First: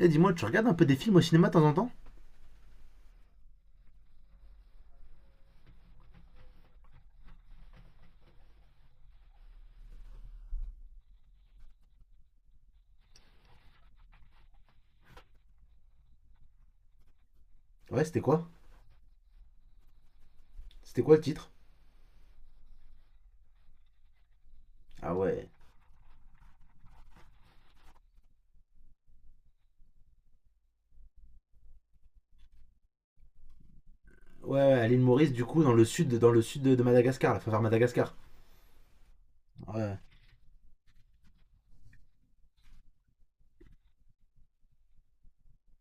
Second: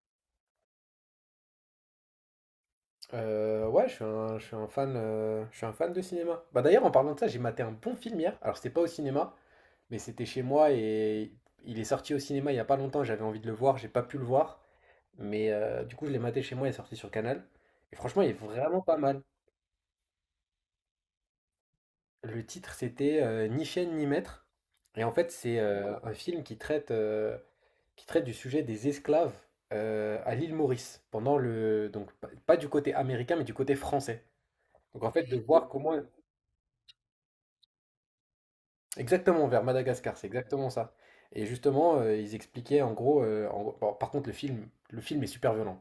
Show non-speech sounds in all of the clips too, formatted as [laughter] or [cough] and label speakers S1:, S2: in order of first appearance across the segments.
S1: Eh, dis-moi, tu regardes un peu des films au cinéma de temps en temps?
S2: Ouais, je suis un fan, je suis un fan de cinéma. Bah d'ailleurs, en parlant de ça, j'ai maté un bon film hier. Alors c'était pas au cinéma, mais c'était chez moi et il est sorti au cinéma il y a pas longtemps. J'avais envie de le voir, j'ai pas pu le voir, mais du coup je l'ai maté chez moi. Il est sorti sur Canal et
S1: Ouais, c'était
S2: franchement, il est
S1: quoi?
S2: vraiment pas mal.
S1: C'était quoi le titre?
S2: Le titre c'était Ni chaîne ni maître, et en
S1: Ah
S2: fait
S1: ouais.
S2: c'est un film qui traite qui traite du sujet des esclaves à l'île Maurice pendant le donc pas du côté américain mais du côté français.
S1: Ouais, ouais, à l'île
S2: Donc en fait
S1: Maurice,
S2: de
S1: du coup,
S2: voir comment
S1: dans le sud de Madagascar, la vers Madagascar.
S2: exactement, vers
S1: Ouais,
S2: Madagascar, c'est exactement ça. Et justement, ils expliquaient en gros, bon, par contre, le film est super violent.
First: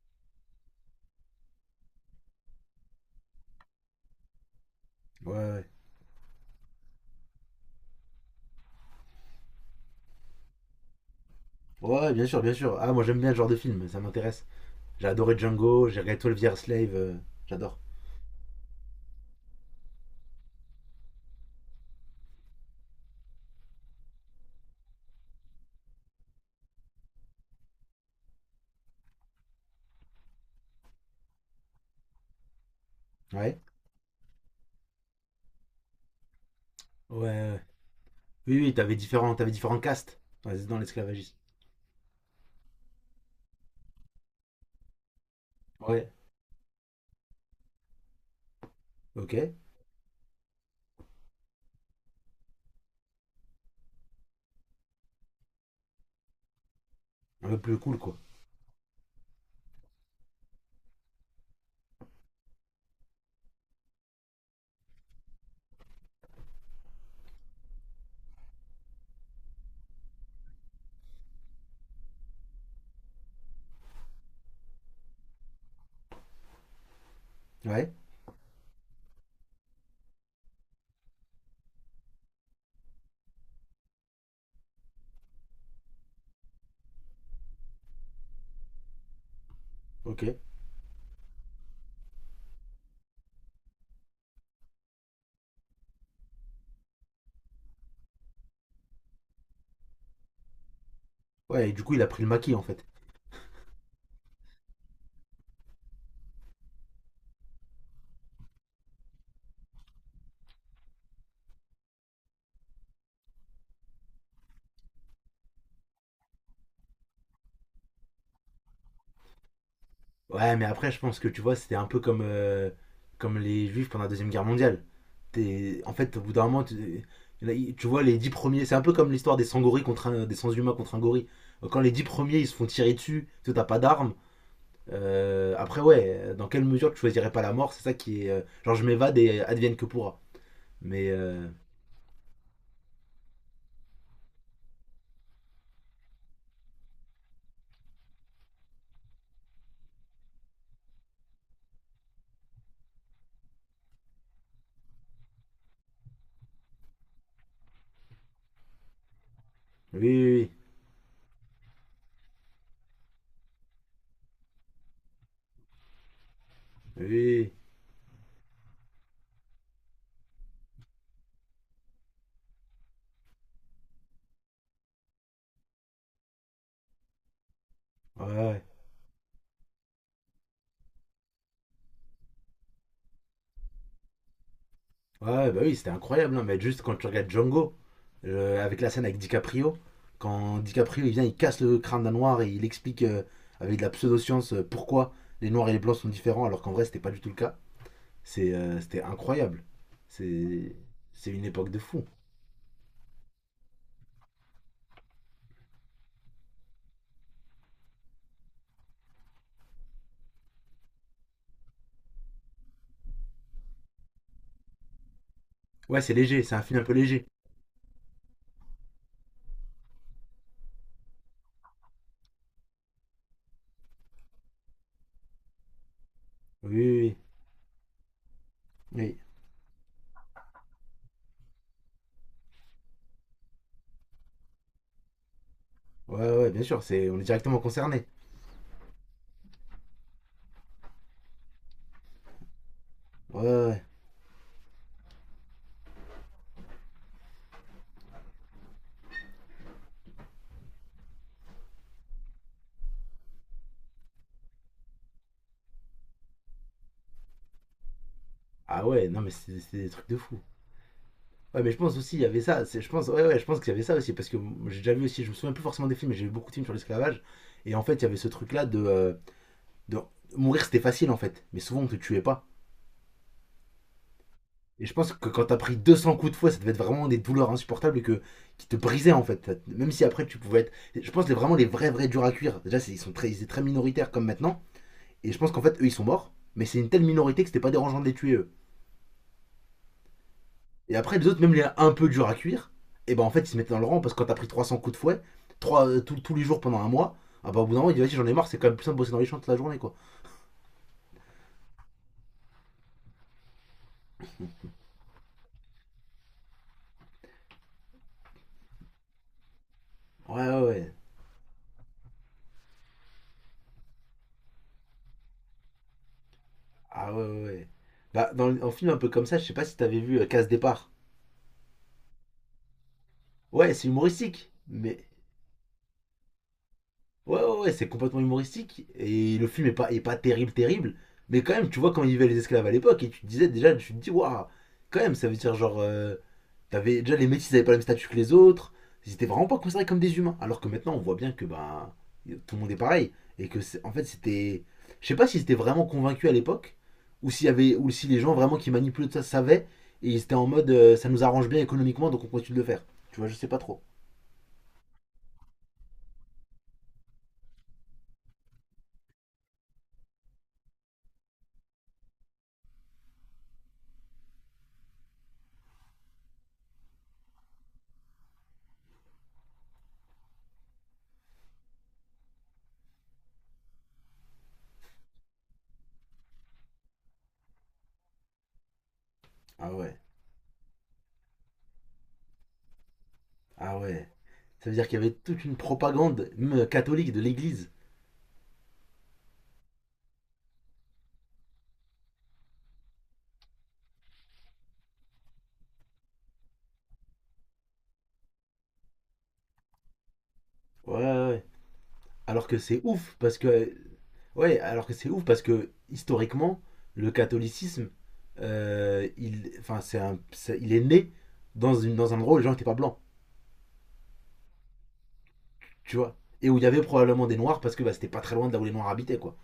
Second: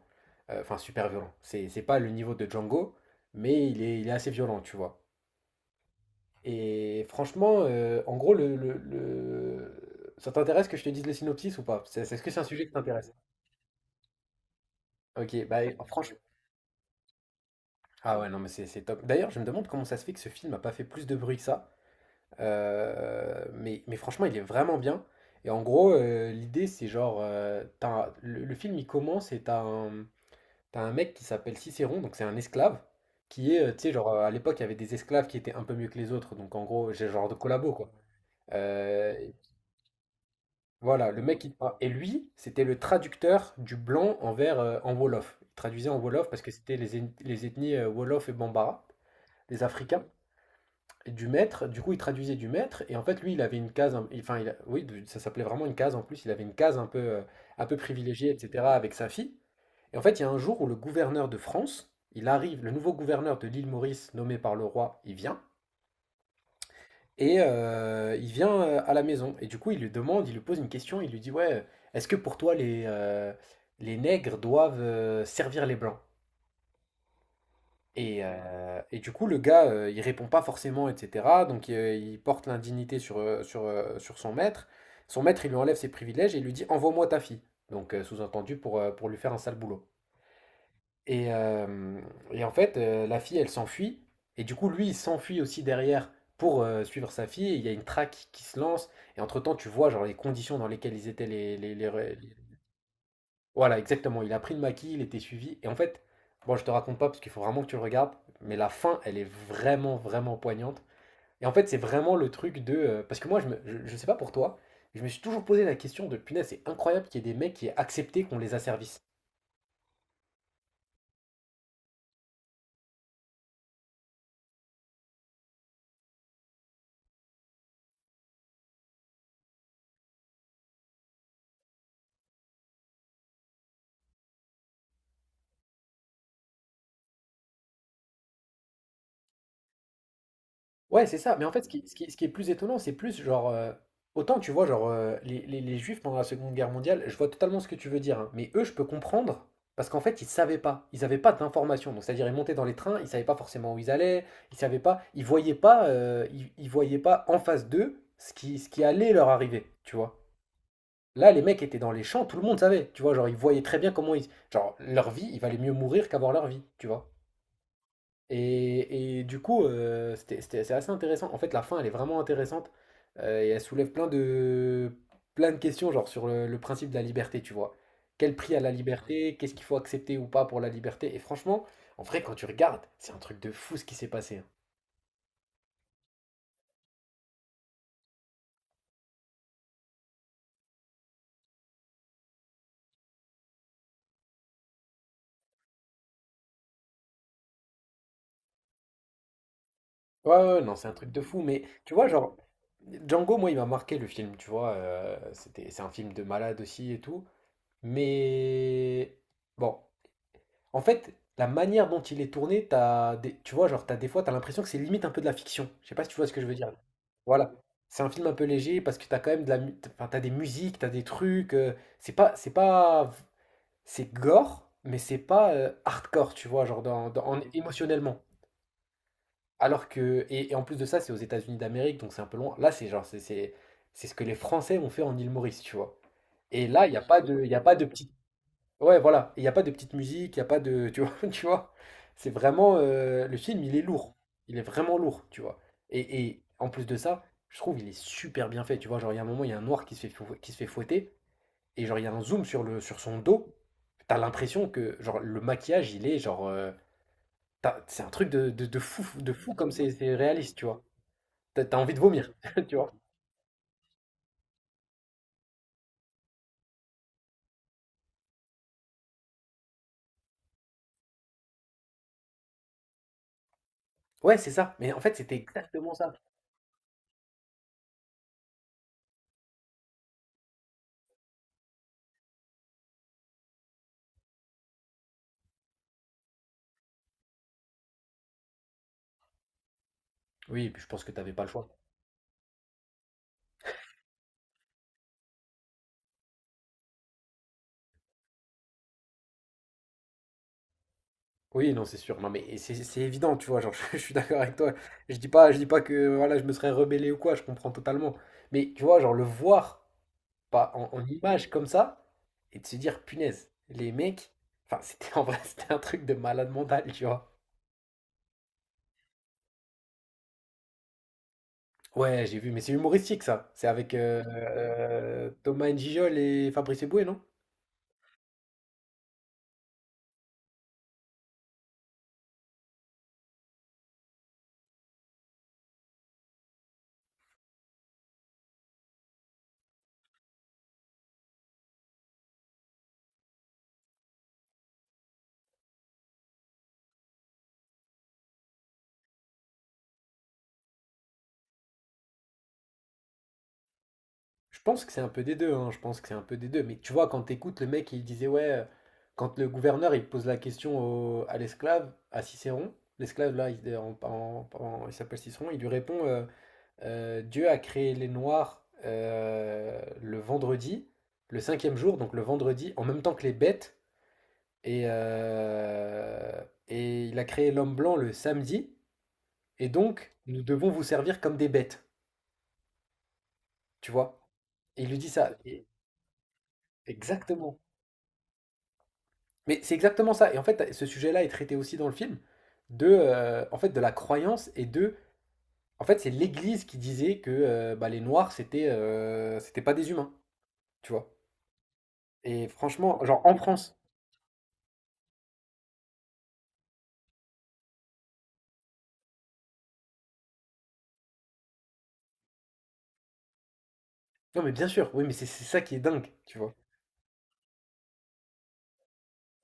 S2: Enfin, super violent. C'est pas le niveau de Django, mais il est assez violent, tu vois.
S1: ouais, ouais.
S2: Et franchement, en gros, ça t'intéresse que je te dise le synopsis ou pas?
S1: Ouais,
S2: Est-ce
S1: bien
S2: que c'est
S1: sûr,
S2: un
S1: bien
S2: sujet qui
S1: sûr. Ah, moi
S2: t'intéresse?
S1: j'aime bien ce genre de film, ça m'intéresse. J'ai adoré
S2: Ok, bah
S1: Django, j'ai
S2: franchement.
S1: regardé 12 Years Slave, j'adore.
S2: Ah ouais, non, mais c'est top. D'ailleurs, je me demande comment ça se fait que ce film n'a pas fait plus de bruit que ça. Mais franchement, il est vraiment bien. Et en gros, l'idée, c'est genre, le film, il commence et t'as un mec qui s'appelle Cicéron, donc c'est un esclave, qui
S1: Ouais.
S2: est, tu sais, genre, à l'époque, il y avait des esclaves qui étaient un peu mieux que les autres, donc en gros, j'ai
S1: Ouais,
S2: genre de
S1: ouais.
S2: collabo, quoi.
S1: Oui, oui, t'avais
S2: Euh,
S1: différents, t'avais différents castes dans dans
S2: voilà, le
S1: l'esclavagisme.
S2: mec, il... ah, et lui, c'était le traducteur du blanc envers, en Wolof. Il traduisait en
S1: Ouais,
S2: Wolof parce que c'était les ethnies Wolof et Bambara,
S1: ok.
S2: les Africains. Du maître, du coup, il traduisait du maître, et en fait, lui, il avait une case, enfin, il oui, ça s'appelait vraiment une case en plus, il avait une case
S1: Un peu
S2: un
S1: plus
S2: peu
S1: cool, quoi.
S2: privilégiée, etc., avec sa fille. Et en fait, il y a un jour où le gouverneur de France, il arrive, le nouveau gouverneur de l'île Maurice, nommé par le roi, il vient, et il vient à la maison. Et du coup, il lui pose une question, il lui dit, ouais, est-ce que pour toi, les nègres doivent servir les blancs?
S1: Ouais,
S2: Et du coup, le gars, il répond pas forcément, etc. Donc, il porte l'indignité sur, sur son maître. Son maître, il lui enlève ses privilèges et il lui dit envoie-moi ta fille. Donc, sous-entendu, pour lui faire un sale boulot.
S1: ok.
S2: Et, euh, et en fait, la fille, elle s'enfuit. Et du coup, lui, il s'enfuit aussi derrière pour suivre sa fille. Et il y a une traque qui se lance. Et entre-temps, tu vois genre, les conditions dans lesquelles ils étaient
S1: Ouais, et du coup, il a pris le maquis, en fait.
S2: voilà, exactement. Il a pris le maquis, il était suivi. Et en fait, bon, je te raconte pas parce qu'il faut vraiment que tu le regardes, mais la fin, elle est vraiment, vraiment poignante. Et en fait, c'est vraiment le truc de parce que moi, je sais pas pour toi, je me suis toujours posé la question de punaise, c'est incroyable qu'il y ait des mecs qui aient accepté qu'on les asservisse.
S1: Ouais, mais après, je pense que tu vois, c'était un peu comme, comme les Juifs pendant la Deuxième Guerre mondiale. En fait, au bout d'un moment, tu, il y en a- tu vois, les dix premiers, c'est un peu comme l'histoire des sangoris contre des sans-humains contre un gorille. Quand les dix premiers, ils se font tirer dessus, toi, t'as pas d'armes. Après, ouais, dans quelle mesure tu choisirais pas la mort, c'est ça qui est. Genre, je m'évade et advienne que pourra.
S2: Ouais,
S1: Mais,
S2: c'est ça. Mais en fait, ce qui est plus étonnant, c'est plus genre autant tu vois, genre, les Juifs pendant la Seconde Guerre mondiale, je vois totalement ce que tu veux dire, hein. Mais eux, je peux comprendre parce qu'en fait, ils savaient pas. Ils avaient pas d'informations. Donc, c'est-à-dire, ils montaient dans les trains, ils savaient pas forcément où ils allaient, ils savaient pas, ils voyaient pas, ils voyaient pas en face d'eux ce qui allait leur arriver, tu
S1: oui,
S2: vois.
S1: oui,
S2: Là, les mecs étaient dans les champs, tout le monde savait, tu vois. Genre, ils voyaient très bien comment ils. Genre, leur vie, il valait mieux mourir qu'avoir leur vie, tu
S1: oui,
S2: vois.
S1: oui,
S2: Et du coup, c'est assez intéressant. En fait, la fin, elle est vraiment intéressante. Et elle soulève plein de questions, genre sur le principe de la liberté, tu vois.
S1: ouais,
S2: Quel prix
S1: ouais.
S2: à la liberté? Qu'est-ce qu'il faut accepter ou pas pour la liberté? Et franchement, en vrai, quand tu regardes, c'est un truc de fou ce qui s'est passé, hein.
S1: Ouais, bah oui, c'était incroyable, hein, mais juste quand tu regardes Django, avec la scène avec DiCaprio, quand DiCaprio il vient, il casse le crâne d'un noir et il explique avec de la pseudo-science pourquoi les noirs et les blancs sont différents, alors qu'en vrai c'était pas du tout le cas. C'était incroyable.
S2: Ouais, ouais,
S1: C'est,
S2: non, c'est un truc de
S1: c'est
S2: fou,
S1: une
S2: mais
S1: époque de
S2: tu
S1: fou.
S2: vois, genre, Django, moi, il m'a marqué le film, tu vois, c'est un film de malade aussi et tout, mais bon, en fait, la manière dont il est tourné, tu vois, genre, t'as des fois, t'as l'impression que c'est limite un peu de la fiction, je sais
S1: Ouais,
S2: pas si
S1: c'est
S2: tu vois ce que
S1: léger,
S2: je
S1: c'est
S2: veux
S1: un
S2: dire,
S1: film un peu léger.
S2: voilà, c'est un film un peu léger parce que t'as quand même enfin, t'as des musiques, t'as des trucs, c'est pas, c'est pas, c'est gore, mais c'est pas hardcore, tu vois,
S1: Oui,
S2: genre,
S1: oui, oui.
S2: émotionnellement.
S1: Oui.
S2: Alors que et en plus de ça, c'est aux États-Unis d'Amérique, donc c'est un peu loin. Là, c'est c'est ce que les Français ont fait en île Maurice, tu vois?
S1: Ouais, ouais, bien
S2: Et
S1: sûr,
S2: là,
S1: c'est, on est
S2: il y
S1: directement
S2: a pas de
S1: concerné.
S2: petite, ouais, voilà, il y a pas de petite musique, il y a pas de, tu vois, [laughs] tu vois, c'est vraiment le
S1: Ouais, ouais,
S2: film, il
S1: ouais.
S2: est lourd, il est vraiment lourd, tu vois. Et en plus de ça, je trouve il est super bien fait, tu vois. Genre il y a un moment, il y a un noir qui se fait fouetter et genre il y a un zoom sur le sur son dos, t'as l'impression que genre le maquillage, il est genre, c'est un truc
S1: Ah ouais, non mais
S2: de fou comme
S1: c'est des
S2: c'est
S1: trucs
S2: c'est
S1: de fou.
S2: réaliste, tu vois,
S1: Ouais,
S2: t'as
S1: mais je
S2: t'as envie
S1: pense
S2: de
S1: aussi, il y
S2: vomir,
S1: avait ça.
S2: [laughs] tu
S1: C'est, je
S2: vois.
S1: pense, ouais, ouais, je pense qu'il y avait ça aussi. Parce que j'ai déjà vu aussi, je me souviens plus forcément des films, mais j'ai vu beaucoup de films sur l'esclavage. Et en fait, il y avait ce truc-là de, de. Mourir, c'était facile en fait. Mais souvent, on te tuait pas.
S2: Ouais, c'est ça.
S1: Et je
S2: Mais en
S1: pense
S2: fait,
S1: que
S2: c'était
S1: quand t'as pris
S2: exactement ça.
S1: 200 coups de fouet, ça devait être vraiment des douleurs insupportables et que, qui te brisaient en fait. Même si après tu pouvais être. Je pense que vraiment les vrais, vrais durs à cuire. Déjà, ils sont très, ils étaient très minoritaires comme maintenant. Et je pense qu'en fait, eux, ils sont morts. Mais c'est une telle minorité que c'était pas dérangeant de les tuer eux.
S2: Oui, et puis je
S1: Et
S2: pense que
S1: après, les
S2: t'avais
S1: autres,
S2: pas le
S1: même les
S2: choix.
S1: un peu durs à cuire, et ben en fait, ils se mettaient dans le rang parce que quand t'as pris 300 coups de fouet, trois tous les jours pendant un mois, ah bah au bout d'un moment, il dit vas-y, j'en ai marre, c'est quand même plus simple de bosser dans les champs toute la journée, quoi.
S2: Oui, non, c'est sûr. Non, mais c'est évident, tu vois. Genre, [laughs] suis d'accord avec toi. Je dis pas que voilà, je me serais rebellé ou quoi. Je comprends totalement. Mais tu vois, genre le voir
S1: Ouais, ouais,
S2: pas
S1: ouais.
S2: en image comme ça et de se dire, punaise, les mecs. Enfin, [laughs] c'était en vrai, [laughs] c'était un truc de malade mental, tu
S1: Ah ouais,
S2: vois.
S1: ouais, ouais. Bah, dans un film un peu comme ça, je sais pas si t'avais vu Casse Départ.
S2: Ouais, j'ai vu, mais c'est humoristique ça. C'est
S1: Ouais, c'est
S2: avec
S1: humoristique, mais.
S2: Thomas N'Gijol et Fabrice Eboué, non?
S1: Ouais, ouais, ouais, c'est complètement humoristique. Et le film est pas terrible, terrible. Mais quand même, tu vois quand ils vivaient les esclaves à l'époque, et tu te disais déjà, tu te dis, waouh, quand même, ça veut dire genre. T'avais déjà les métis, ils avaient pas le même statut que les autres. Ils étaient vraiment pas considérés comme des humains. Alors que maintenant, on voit bien que bah tout le monde est pareil et que en fait c'était, je sais pas si c'était vraiment convaincu à l'époque ou s'il y avait ou si les gens vraiment qui manipulaient tout ça savaient et ils étaient en mode ça nous arrange bien économiquement donc on continue de le faire. Tu vois, je sais pas trop.
S2: Je pense que c'est un peu des deux, hein, je pense que c'est un peu des deux. Mais tu vois, quand t'écoutes le mec, il disait, ouais, quand le gouverneur, il pose la question à l'esclave, à Cicéron, l'esclave, là, il, en- en- en- il s'appelle Cicéron, il lui répond, Dieu a créé les Noirs le vendredi, le cinquième jour, donc le vendredi, en même temps que les bêtes, et, euh, et il a créé l'homme blanc le samedi, et
S1: Ah ouais,
S2: donc nous devons vous servir comme des bêtes,
S1: ah
S2: tu
S1: ouais.
S2: vois.
S1: Ça veut
S2: Et
S1: dire
S2: il lui
S1: qu'il y
S2: dit
S1: avait
S2: ça.
S1: toute une propagande même catholique de
S2: Exactement.
S1: l'Église.
S2: Mais c'est exactement ça. Et en fait, ce sujet-là est traité aussi dans le film de, en fait, de la croyance et de, en fait, c'est l'Église qui disait que bah, les Noirs c'était, c'était pas des humains, tu
S1: Ouais,
S2: vois.
S1: ouais, ouais. Alors
S2: Et
S1: que c'est
S2: franchement,
S1: ouf
S2: genre en
S1: parce que
S2: France.
S1: ouais, alors que c'est ouf parce que historiquement, le catholicisme, il, enfin, il est né dans, une, dans un endroit où les gens n'étaient pas blancs,
S2: Non, mais bien sûr. Oui, mais c'est ça qui est
S1: tu
S2: dingue,
S1: vois.
S2: tu
S1: Et
S2: vois.
S1: où il y avait probablement des noirs parce que bah, c'était pas très loin de là où les noirs habitaient, quoi.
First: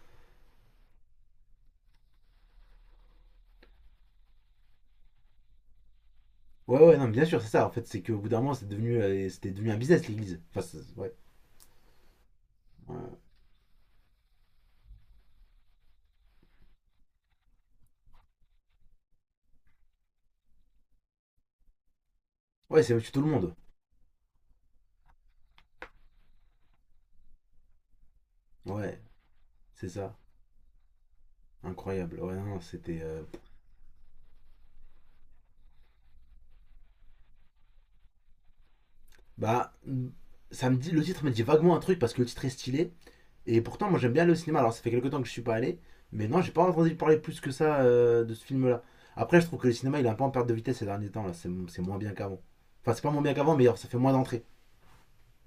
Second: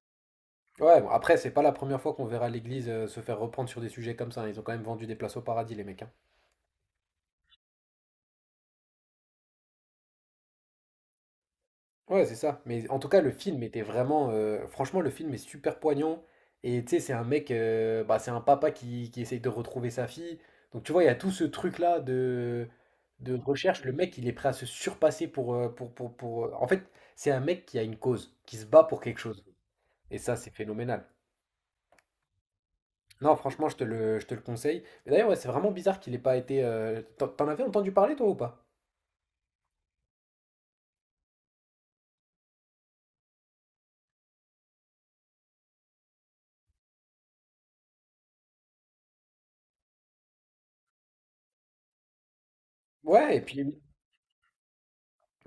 S2: Ouais. Bon, après, c'est pas la première fois qu'on verra l'Église se faire reprendre sur des sujets comme ça, hein. Ils ont quand même vendu des places au paradis, les mecs, hein.
S1: Ouais, ouais, non, mais bien sûr, c'est ça. En fait, c'est qu'au bout d'un moment, c'est devenu, c'était devenu un business, l'église. Enfin, ouais.
S2: Ouais, c'est ça. Mais en tout
S1: Ouais,
S2: cas, le film était vraiment franchement, le film est super poignant. Et tu sais, c'est un mec bah, c'est un papa qui essaye de retrouver sa fille. Donc, tu vois, il y a tout ce truc-là
S1: ouais, c'est au-dessus de tout le
S2: de
S1: monde.
S2: recherche. Le mec, il est prêt à se surpasser pour, en fait, c'est un mec qui a une cause, qui se bat
S1: Ouais,
S2: pour quelque chose.
S1: c'est ça.
S2: Et ça, c'est phénoménal.
S1: Incroyable. Ouais, non, non, c'était.
S2: Non, franchement, je te le conseille. Mais d'ailleurs, ouais, c'est vraiment bizarre qu'il ait pas été t'en avais entendu parler, toi, ou pas?
S1: Bah, ça me dit, le titre me dit vaguement un truc parce que le titre est stylé. Et pourtant, moi j'aime bien aller au cinéma. Alors ça fait quelques temps que je suis pas allé, mais non, j'ai pas entendu parler plus que ça de ce film-là. Après, je trouve que le cinéma il est un peu en perte de vitesse ces derniers temps là. C'est moins bien qu'avant. Enfin, c'est pas moins bien
S2: Ouais, et
S1: qu'avant, mais
S2: puis
S1: alors, ça fait moins d'entrées.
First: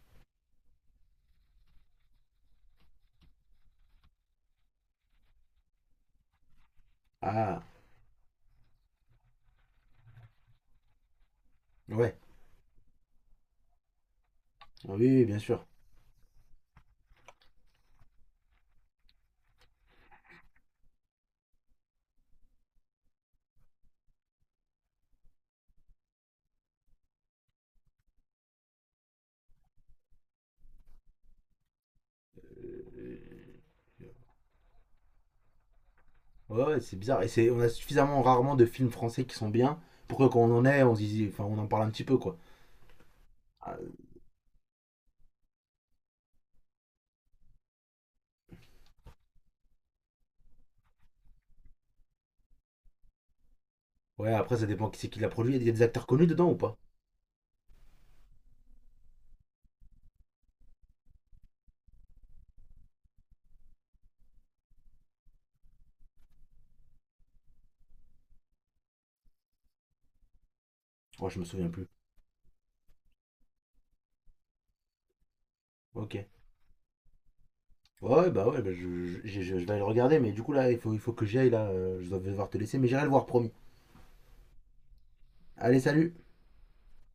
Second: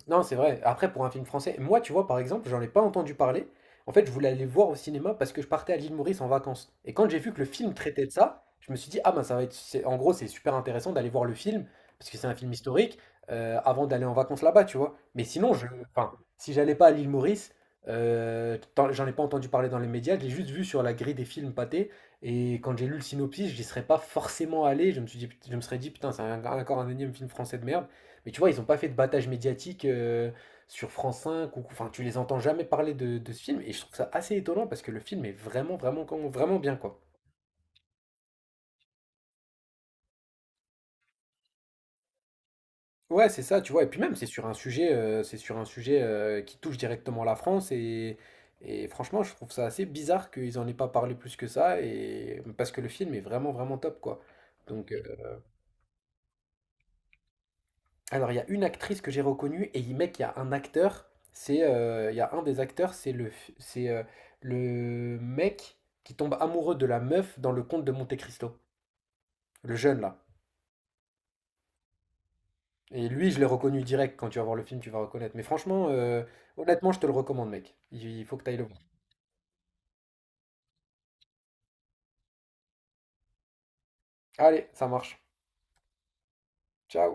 S2: non, c'est vrai. Après, pour un film français, moi, tu vois, par exemple, j'en ai pas entendu parler. En fait, je voulais aller le voir au cinéma parce que je partais à l'île Maurice en vacances. Et quand j'ai vu que le
S1: Ah,
S2: film traitait de ça, je me suis dit, ah ben, ça va être en gros, c'est super intéressant d'aller voir le film, parce
S1: ouais.
S2: que c'est un film historique, avant d'aller en vacances là-bas, tu vois.
S1: Oui, oui,
S2: Mais
S1: bien
S2: sinon,
S1: sûr.
S2: je... enfin, si j'allais pas à l'île Maurice, j'en ai pas entendu parler dans les médias, je l'ai juste vu sur la grille des films pâtés. Et quand j'ai lu le synopsis, j'y serais pas forcément allé. Je me suis dit, je me serais dit, putain, encore un énième film français de merde. Mais tu vois, ils n'ont pas fait de battage médiatique sur France cinq. Ou, enfin, tu les entends jamais parler de ce film. Et je trouve ça assez étonnant parce que le film est vraiment
S1: Ouais,
S2: bien,
S1: ouais, c'est
S2: quoi.
S1: bizarre. Et c'est, on a suffisamment rarement de films français qui sont bien pour que quand on en est, on se dise, enfin, on en parle un petit peu quoi.
S2: Ouais, c'est ça, tu
S1: Ah,
S2: vois. Et puis même, c'est sur un sujet qui touche directement la France. Et franchement, je trouve ça assez bizarre qu'ils en aient pas parlé plus que ça. Et parce que le film est vraiment, vraiment top, quoi.
S1: ouais, après ça dépend
S2: Donc,
S1: qui c'est qui l'a produit. Il y a des acteurs connus dedans ou pas?
S2: alors, il y a une actrice que j'ai reconnue et mec, il y a un acteur. C'est, il y a un des acteurs, c'est c'est le mec qui tombe amoureux de la meuf dans le conte de Monte Cristo, le jeune là.
S1: Oh, je me souviens plus.
S2: Et lui, je l'ai reconnu direct. Quand tu vas voir le film, tu vas reconnaître. Mais franchement,
S1: Ok.
S2: honnêtement, je te le recommande, mec. Il faut que tu ailles
S1: Ouais,
S2: le
S1: bah,
S2: voir.
S1: je vais aller le regarder, mais du coup là, il faut que j'y aille là. Je dois devoir te laisser, mais j'irai le voir promis.
S2: Allez, ça marche.
S1: Allez, salut.
S2: Ciao.